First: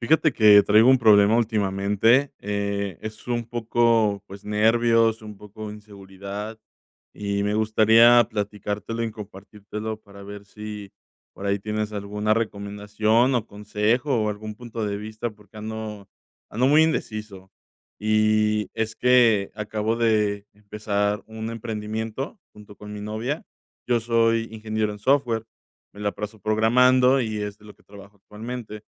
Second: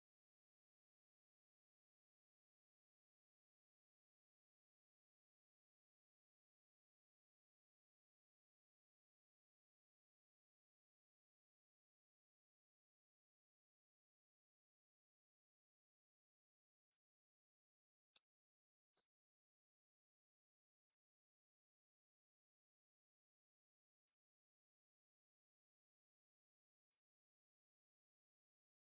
Fíjate que traigo un problema últimamente, es un poco, pues, nervios, un poco inseguridad, y me gustaría platicártelo y compartírtelo para ver si por ahí tienes alguna recomendación o consejo o algún punto de vista, porque ando muy indeciso. Y es que acabo de empezar un emprendimiento junto con mi novia. Yo soy ingeniero en software, me la paso programando y es de lo que trabajo actualmente.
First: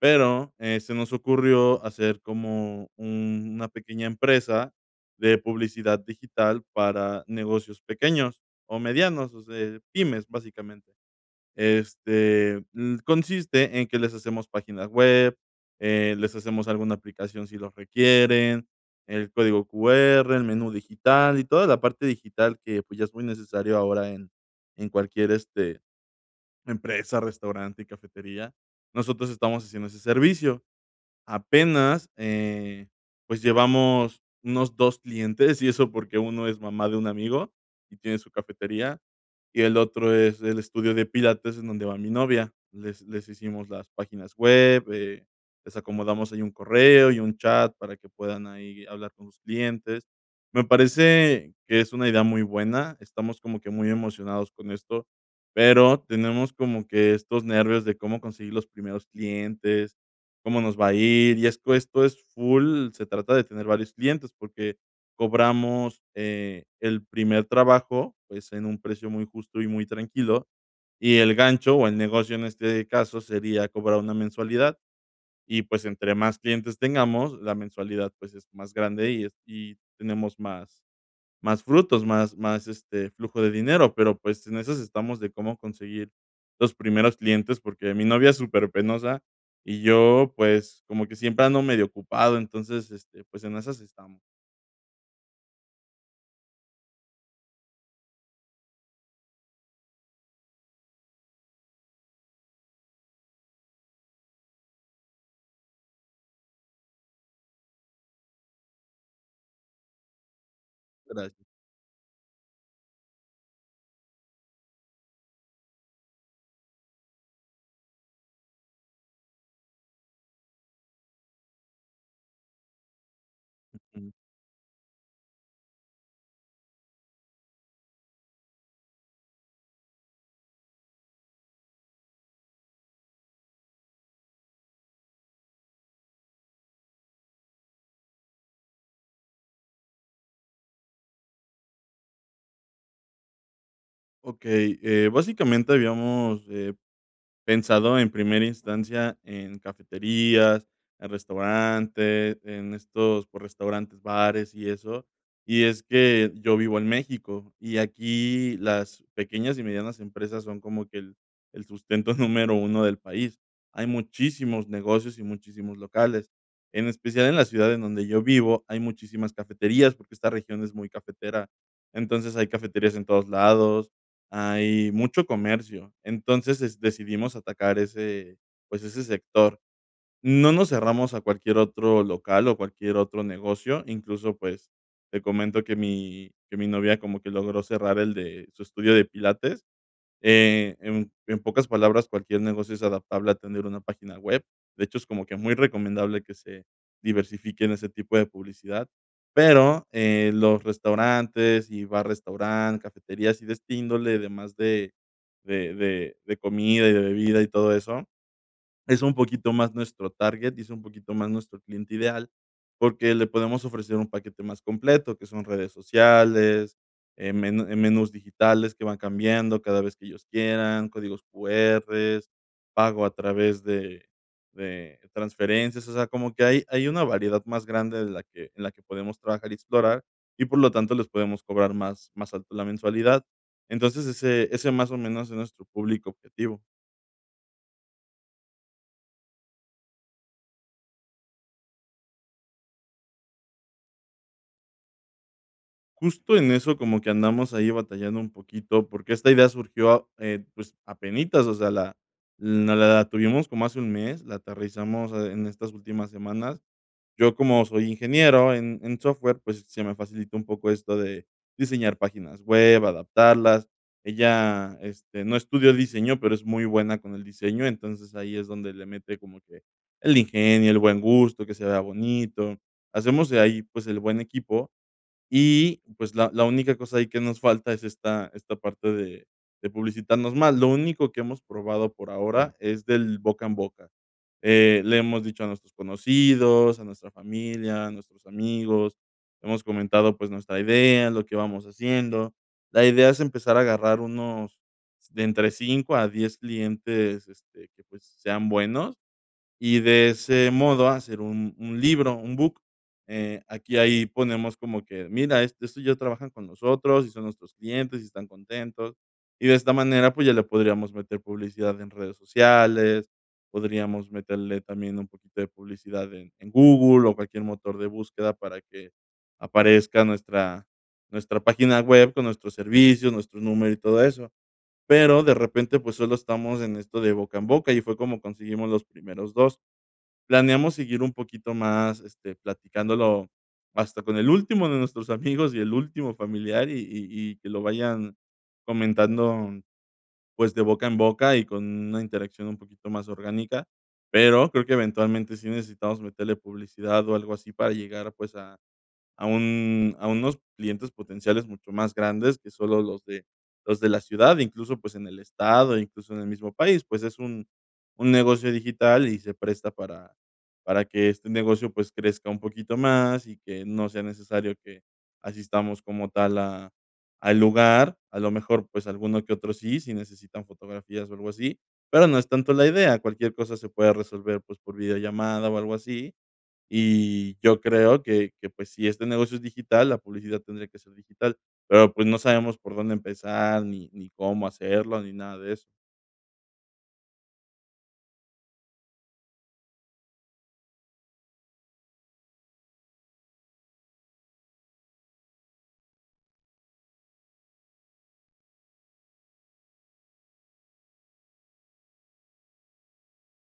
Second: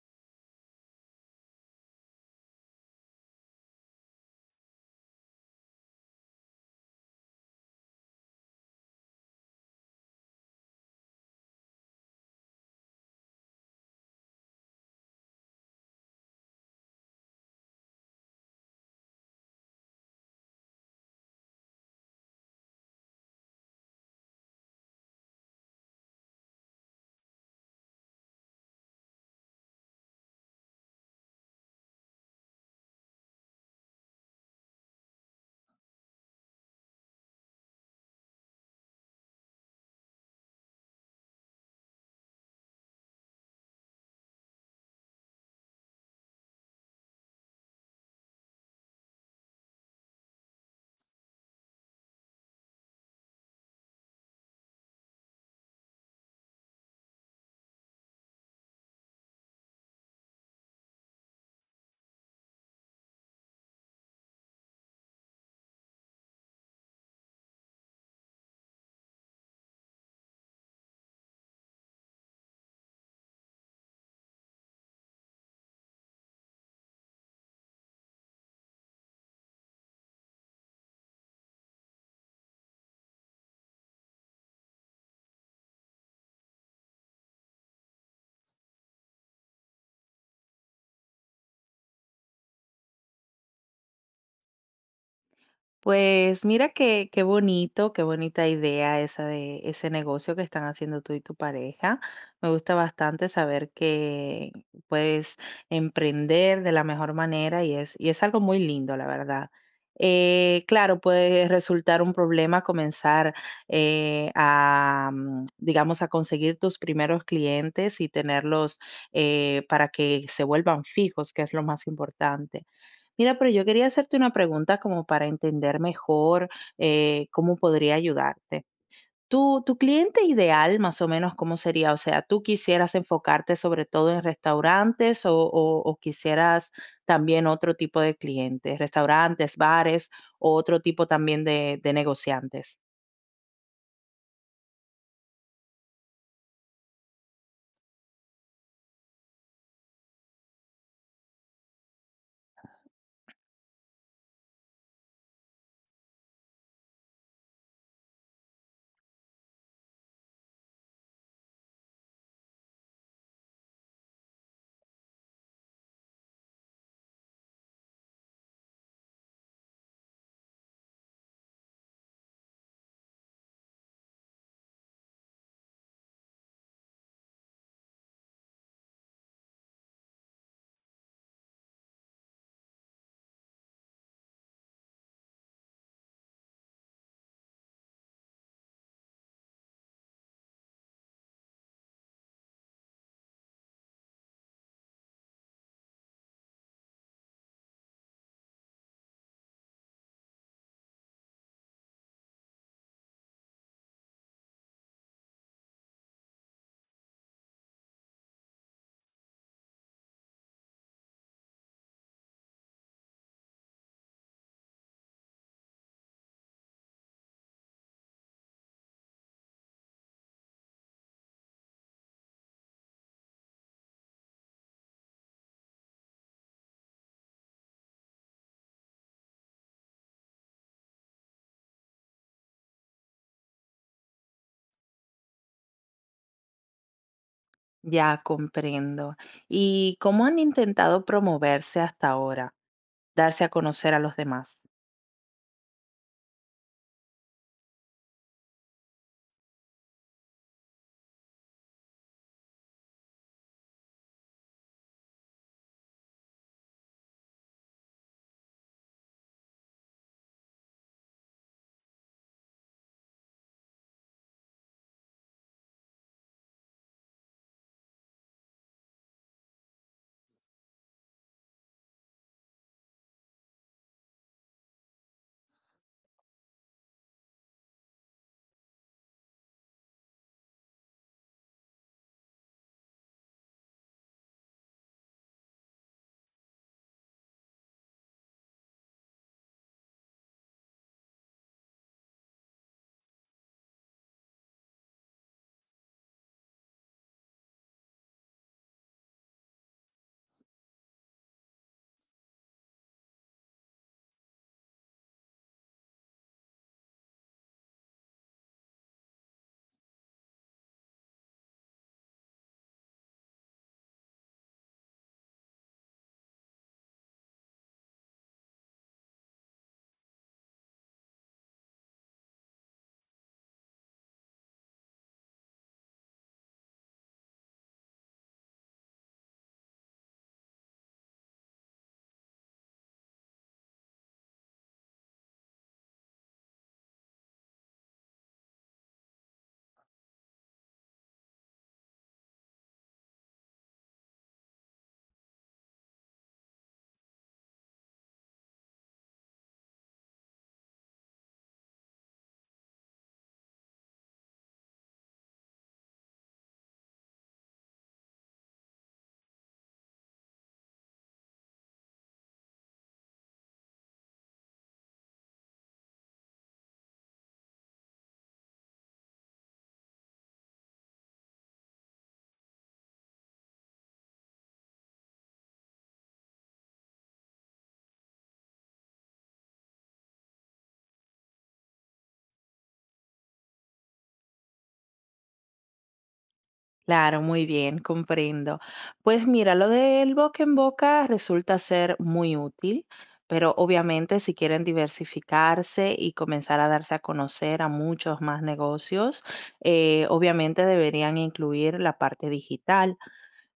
Pero, se nos ocurrió hacer como un una pequeña empresa de publicidad digital para negocios pequeños o medianos, o sea, pymes, básicamente. Este, consiste en que les hacemos páginas web, les hacemos alguna aplicación si los requieren, el código QR, el menú digital y toda la parte digital que, pues, ya es muy necesario ahora en cualquier, este, empresa, restaurante y cafetería. Nosotros estamos haciendo ese servicio. Apenas, pues, llevamos unos 2 clientes, y eso porque uno es mamá de un amigo y tiene su cafetería y el otro es el estudio de pilates en donde va mi novia. Les hicimos las páginas web, les acomodamos ahí un correo y un chat para que puedan ahí hablar con sus clientes. Me parece que es una idea muy buena, estamos como que muy emocionados con esto, pero tenemos como que estos nervios de cómo conseguir los primeros clientes, cómo nos va a ir, y es que esto es full, se trata de tener varios clientes, porque cobramos, el primer trabajo, pues, en un precio muy justo y muy tranquilo, y el gancho, o el negocio en este caso, sería cobrar una mensualidad y, pues, entre más clientes tengamos, la mensualidad, pues, es más grande y es y tenemos más frutos, más, este, flujo de dinero, pero, pues, en esas estamos de cómo conseguir los primeros clientes, porque mi novia es superpenosa y yo, pues, como que siempre ando medio ocupado, entonces, este, pues, en esas estamos. Pues mira qué, qué bonito, qué bonita idea esa de ese negocio que están haciendo tú y tu pareja. Me gusta bastante saber que puedes emprender de la mejor manera y es algo muy lindo, la verdad. Claro, Gracias. puede resultar un problema comenzar digamos, a conseguir tus primeros clientes y tenerlos, para que se vuelvan fijos, que es lo más importante. Mira, pero yo quería hacerte una pregunta como para entender mejor cómo podría ayudarte. Tu cliente ideal, más o menos, ¿cómo sería? O sea, ¿tú quisieras enfocarte sobre todo en restaurantes o quisieras también otro tipo de clientes, restaurantes, bares o otro tipo también de negociantes? Ok, básicamente habíamos, pensado en primera instancia en cafeterías, en restaurantes, en estos, por restaurantes, bares y eso. Y es que yo vivo en México, y aquí las pequeñas y medianas empresas son como que el sustento número uno del país. Hay muchísimos negocios y muchísimos locales. En especial en la ciudad en donde yo vivo, hay muchísimas cafeterías, porque esta región es muy cafetera. Entonces, hay cafeterías en todos lados, hay mucho comercio. Entonces, es decidimos atacar ese, pues, ese sector. No nos cerramos a cualquier otro local o cualquier otro negocio. Incluso, pues, te comento que mi novia como que logró cerrar el de su estudio de pilates, en pocas palabras, cualquier negocio es adaptable a tener una página web. De hecho, es como que muy recomendable que se diversifique en ese tipo de publicidad, pero, los restaurantes y bar-restaurant, cafeterías y de esta índole, además de de comida y de bebida y todo eso, es un poquito más nuestro target y es un poquito más nuestro cliente ideal, porque le podemos ofrecer un paquete más completo, que son redes sociales, menús digitales que van cambiando cada vez que ellos quieran, códigos QR, pago a través de transferencias, o sea, como que hay una variedad más grande de la que, en la que podemos trabajar y explorar y por lo tanto les podemos cobrar más alto la mensualidad. Entonces, ese más o menos es nuestro público objetivo. Ya comprendo. ¿Y cómo han intentado promoverse hasta ahora, darse a conocer a los demás? Justo en eso como que andamos ahí batallando un poquito, porque esta idea surgió, pues, apenitas, o sea, la no, la tuvimos como hace un mes, la aterrizamos, en estas últimas semanas. Yo, como soy ingeniero en software, pues, se me facilitó un poco esto de diseñar páginas web, adaptarlas. Ella, este, no estudió diseño, pero es muy buena con el diseño, entonces ahí es donde le mete como que el ingenio, el buen gusto, que se vea bonito. Hacemos de ahí, pues, el buen equipo. Y, pues, la única cosa ahí que nos falta es esta parte de publicitarnos más. Lo único que hemos probado por, claro, ahora es del boca en boca. Le hemos dicho a nuestros conocidos, a nuestra familia, a nuestros amigos, hemos comentado, pues, nuestra idea, lo que vamos haciendo. La idea es empezar a agarrar unos de entre 5 a 10 clientes, este, que, pues, sean buenos y de ese modo hacer un libro, un book. Aquí ahí ponemos como que, mira, esto estos ya trabajan con nosotros y son nuestros clientes y están contentos. Y de esta manera, pues, ya le podríamos meter publicidad en redes sociales, podríamos meterle también un poquito de publicidad en Google o cualquier motor de búsqueda para que aparezca nuestra página web con nuestros servicios, nuestro número y todo eso. Pero de repente, pues, solo estamos en esto de boca en boca y fue como conseguimos los primeros dos. Planeamos seguir un poquito más, este, platicándolo hasta con el último de nuestros amigos y el último familiar, y que lo vayan comentando, pues, de boca en boca y con una interacción un poquito más orgánica, pero creo que eventualmente sí necesitamos meterle publicidad o algo así para llegar, pues, a unos clientes potenciales mucho más grandes que solo los de la ciudad, incluso, pues, en el estado, incluso en el mismo país, pues, es un negocio digital y se presta para que este negocio, pues, crezca un poquito más y que no sea necesario que asistamos como tal a al lugar. A lo mejor, pues, alguno que otro sí, si necesitan fotografías o algo así, pero no es tanto la idea. Cualquier cosa se puede resolver, pues, por videollamada o algo así, y yo creo que, pues, si este negocio es digital, la publicidad tendría que ser digital, pero, pues, no sabemos por dónde empezar, ni ni cómo hacerlo, ni nada de eso. Claro, muy bien, comprendo. Pues mira, lo del boca en boca resulta ser muy útil, pero obviamente si quieren diversificarse y comenzar a darse a conocer a muchos más negocios, obviamente deberían incluir la parte digital.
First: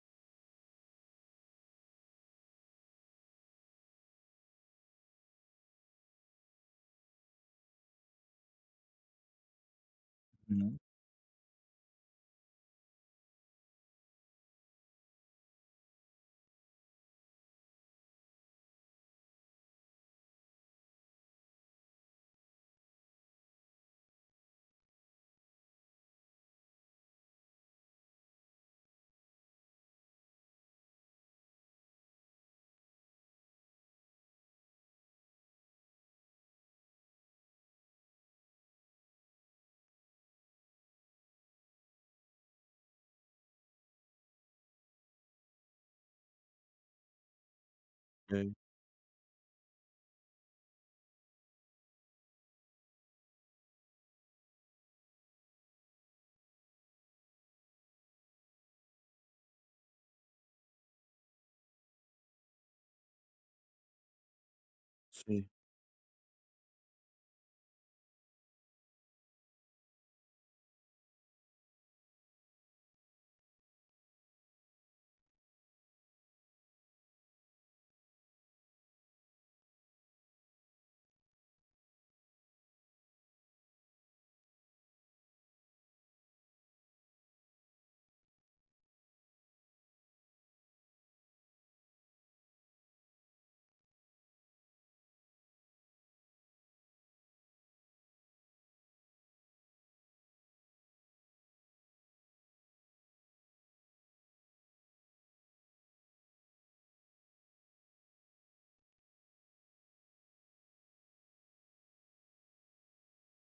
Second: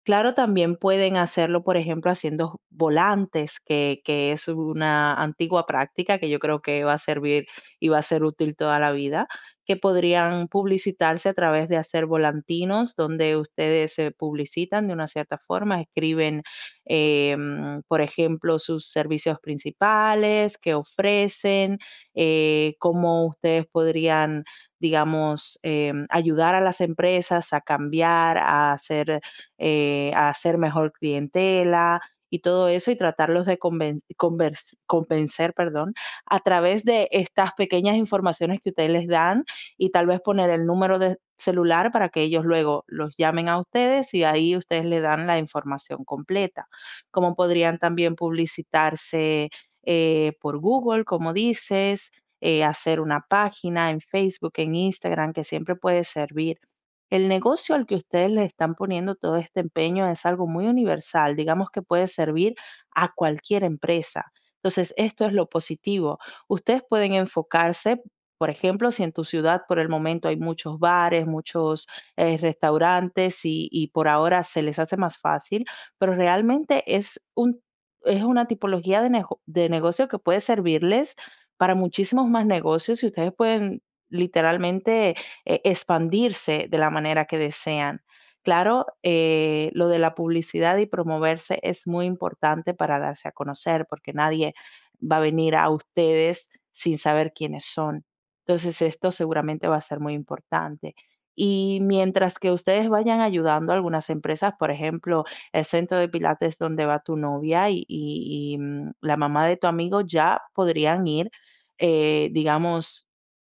Claro, también pueden hacerlo, por ejemplo, haciendo volantes, que es una antigua práctica que yo creo que va a servir y va a ser útil toda la vida, que podrían No. publicitarse a través de hacer volantinos donde ustedes se publicitan de una cierta forma, escriben, por ejemplo, sus servicios principales que ofrecen, cómo ustedes podrían, digamos, ayudar a las empresas a cambiar, a hacer, a hacer mejor clientela y todo eso y tratarlos de convencer, perdón, a través de estas pequeñas informaciones que ustedes les dan y tal vez poner el número de celular para que ellos luego los llamen a ustedes y ahí ustedes le dan la información completa. Como podrían también Okey, publicitarse por Google, como dices, hacer una página en Facebook, en Instagram, que siempre puede servir. El negocio al que ustedes le están poniendo todo este empeño es algo muy universal, digamos que puede servir a cualquier empresa. Entonces, esto es sí, lo positivo. Ustedes pueden enfocarse, por ejemplo, si en tu ciudad por el momento hay muchos bares, muchos restaurantes y por ahora se les hace más fácil, pero realmente es una tipología de de negocio que puede servirles para muchísimos más negocios y ustedes pueden, literalmente, expandirse de la manera que desean. Claro, lo de la publicidad y promoverse es muy importante para darse a conocer, porque nadie va a venir a ustedes sin saber quiénes son. Entonces, esto seguramente va a ser muy importante. Y mientras que ustedes vayan ayudando a algunas empresas, por ejemplo, el centro de Pilates donde va tu novia la mamá de tu amigo ya podrían ir, digamos,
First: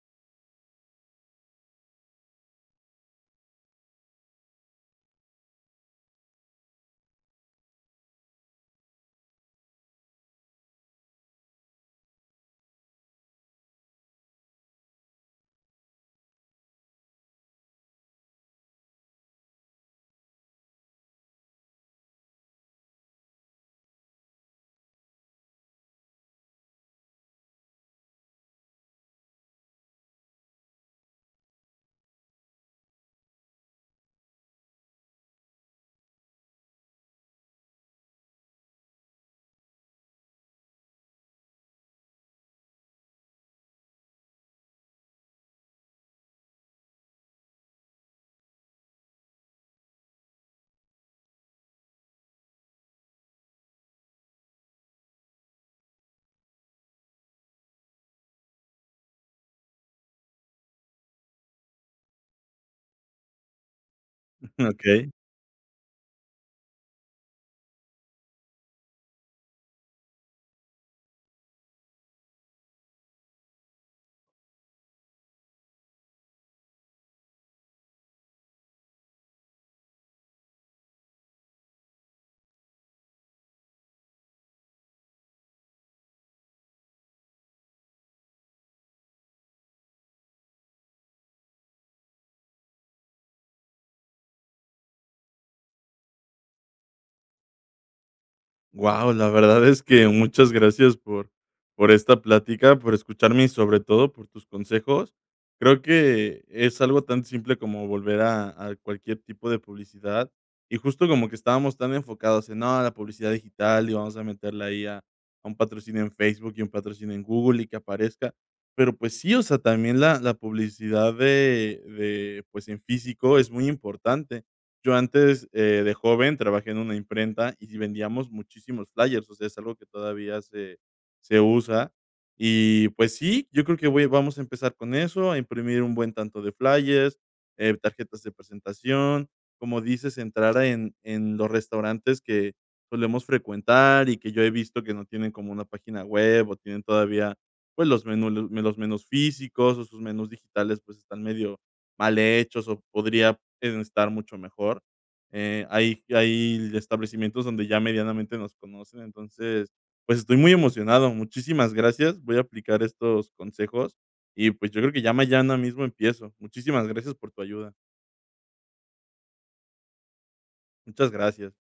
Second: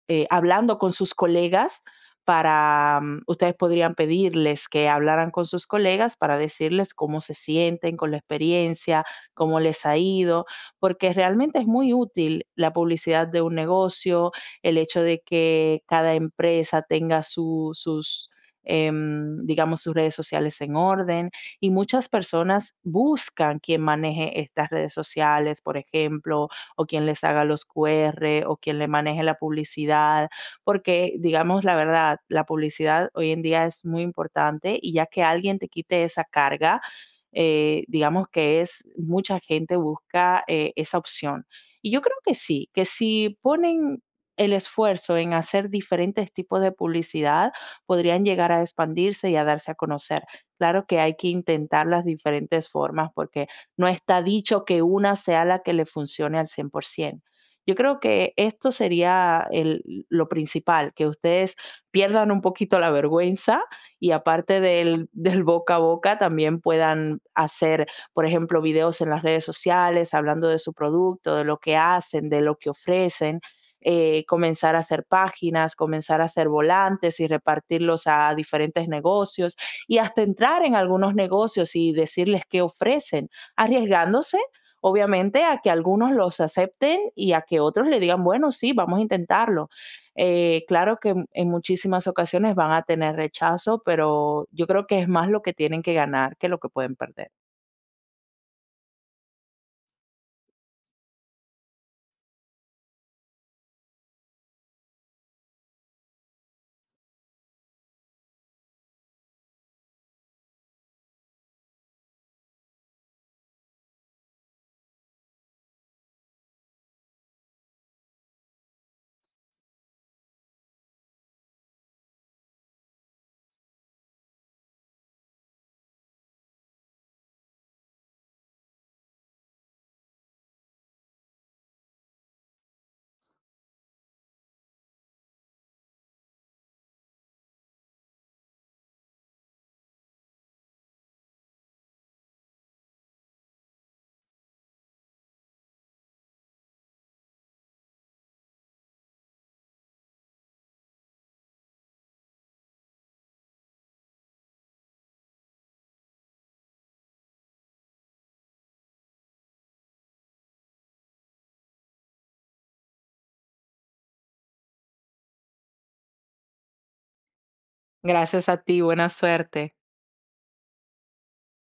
hablando con sus colegas para, ustedes podrían pedirles que hablaran con sus colegas para decirles cómo se sienten con la experiencia, cómo les ha ido, porque realmente es muy útil la publicidad de un negocio, el hecho de que cada empresa tenga sus, digamos, sus redes sociales en orden y muchas personas buscan quien maneje estas redes sociales, por ejemplo, o quien les haga los QR o quien le maneje la publicidad porque, digamos la verdad, la publicidad hoy en día es muy importante y ya que alguien te quite esa carga, digamos que es mucha gente busca esa opción. Y yo creo que sí, que si ponen el esfuerzo en hacer diferentes tipos de publicidad, podrían llegar a expandirse y a darse a conocer. Claro que hay que intentar las diferentes formas porque no está dicho que una sea la que le funcione al 100%. Yo creo que esto sería el lo principal, que ustedes pierdan un poquito la vergüenza y, aparte okey. Del boca a boca, también puedan hacer, por ejemplo, videos en las redes sociales, hablando de su producto, de lo que hacen, de lo que ofrecen, comenzar a hacer páginas, comenzar a hacer volantes y repartirlos a diferentes negocios, y hasta entrar en algunos negocios y decirles qué ofrecen, arriesgándose obviamente a que algunos los acepten y a que otros le digan, bueno, sí, vamos a intentarlo. Claro que en muchísimas ocasiones van a tener rechazo, pero yo creo que es más lo que tienen que ganar que lo que pueden perder. Wow, la verdad es que muchas gracias por esta plática, por escucharme y sobre todo por tus consejos. Creo que es algo tan simple como volver a cualquier tipo de publicidad, y justo como que estábamos tan enfocados en: "No, la publicidad digital y vamos a meterla ahí a un patrocinio en Facebook y un patrocinio en Google y que aparezca". Pero, pues sí, o sea, también la publicidad de, pues, en físico es muy importante. Yo antes, de joven trabajé en una imprenta y vendíamos muchísimos flyers, o sea, es algo que todavía se usa. Y, pues sí, yo creo que voy vamos a empezar con eso, a imprimir un buen tanto de flyers, tarjetas de presentación, como dices, entrar a en los restaurantes que solemos frecuentar y que yo he visto que no tienen como una página web o tienen todavía, pues, los menús físicos o sus menús digitales, pues, están medio mal hechos o podría, estar mucho mejor. Hay establecimientos donde ya medianamente nos conocen, entonces, pues, estoy muy emocionado. Muchísimas gracias. Voy a aplicar estos consejos y, pues, yo creo que ya mañana mismo empiezo. Muchísimas gracias por tu ayuda. Gracias a ti, buena suerte. Muchas gracias.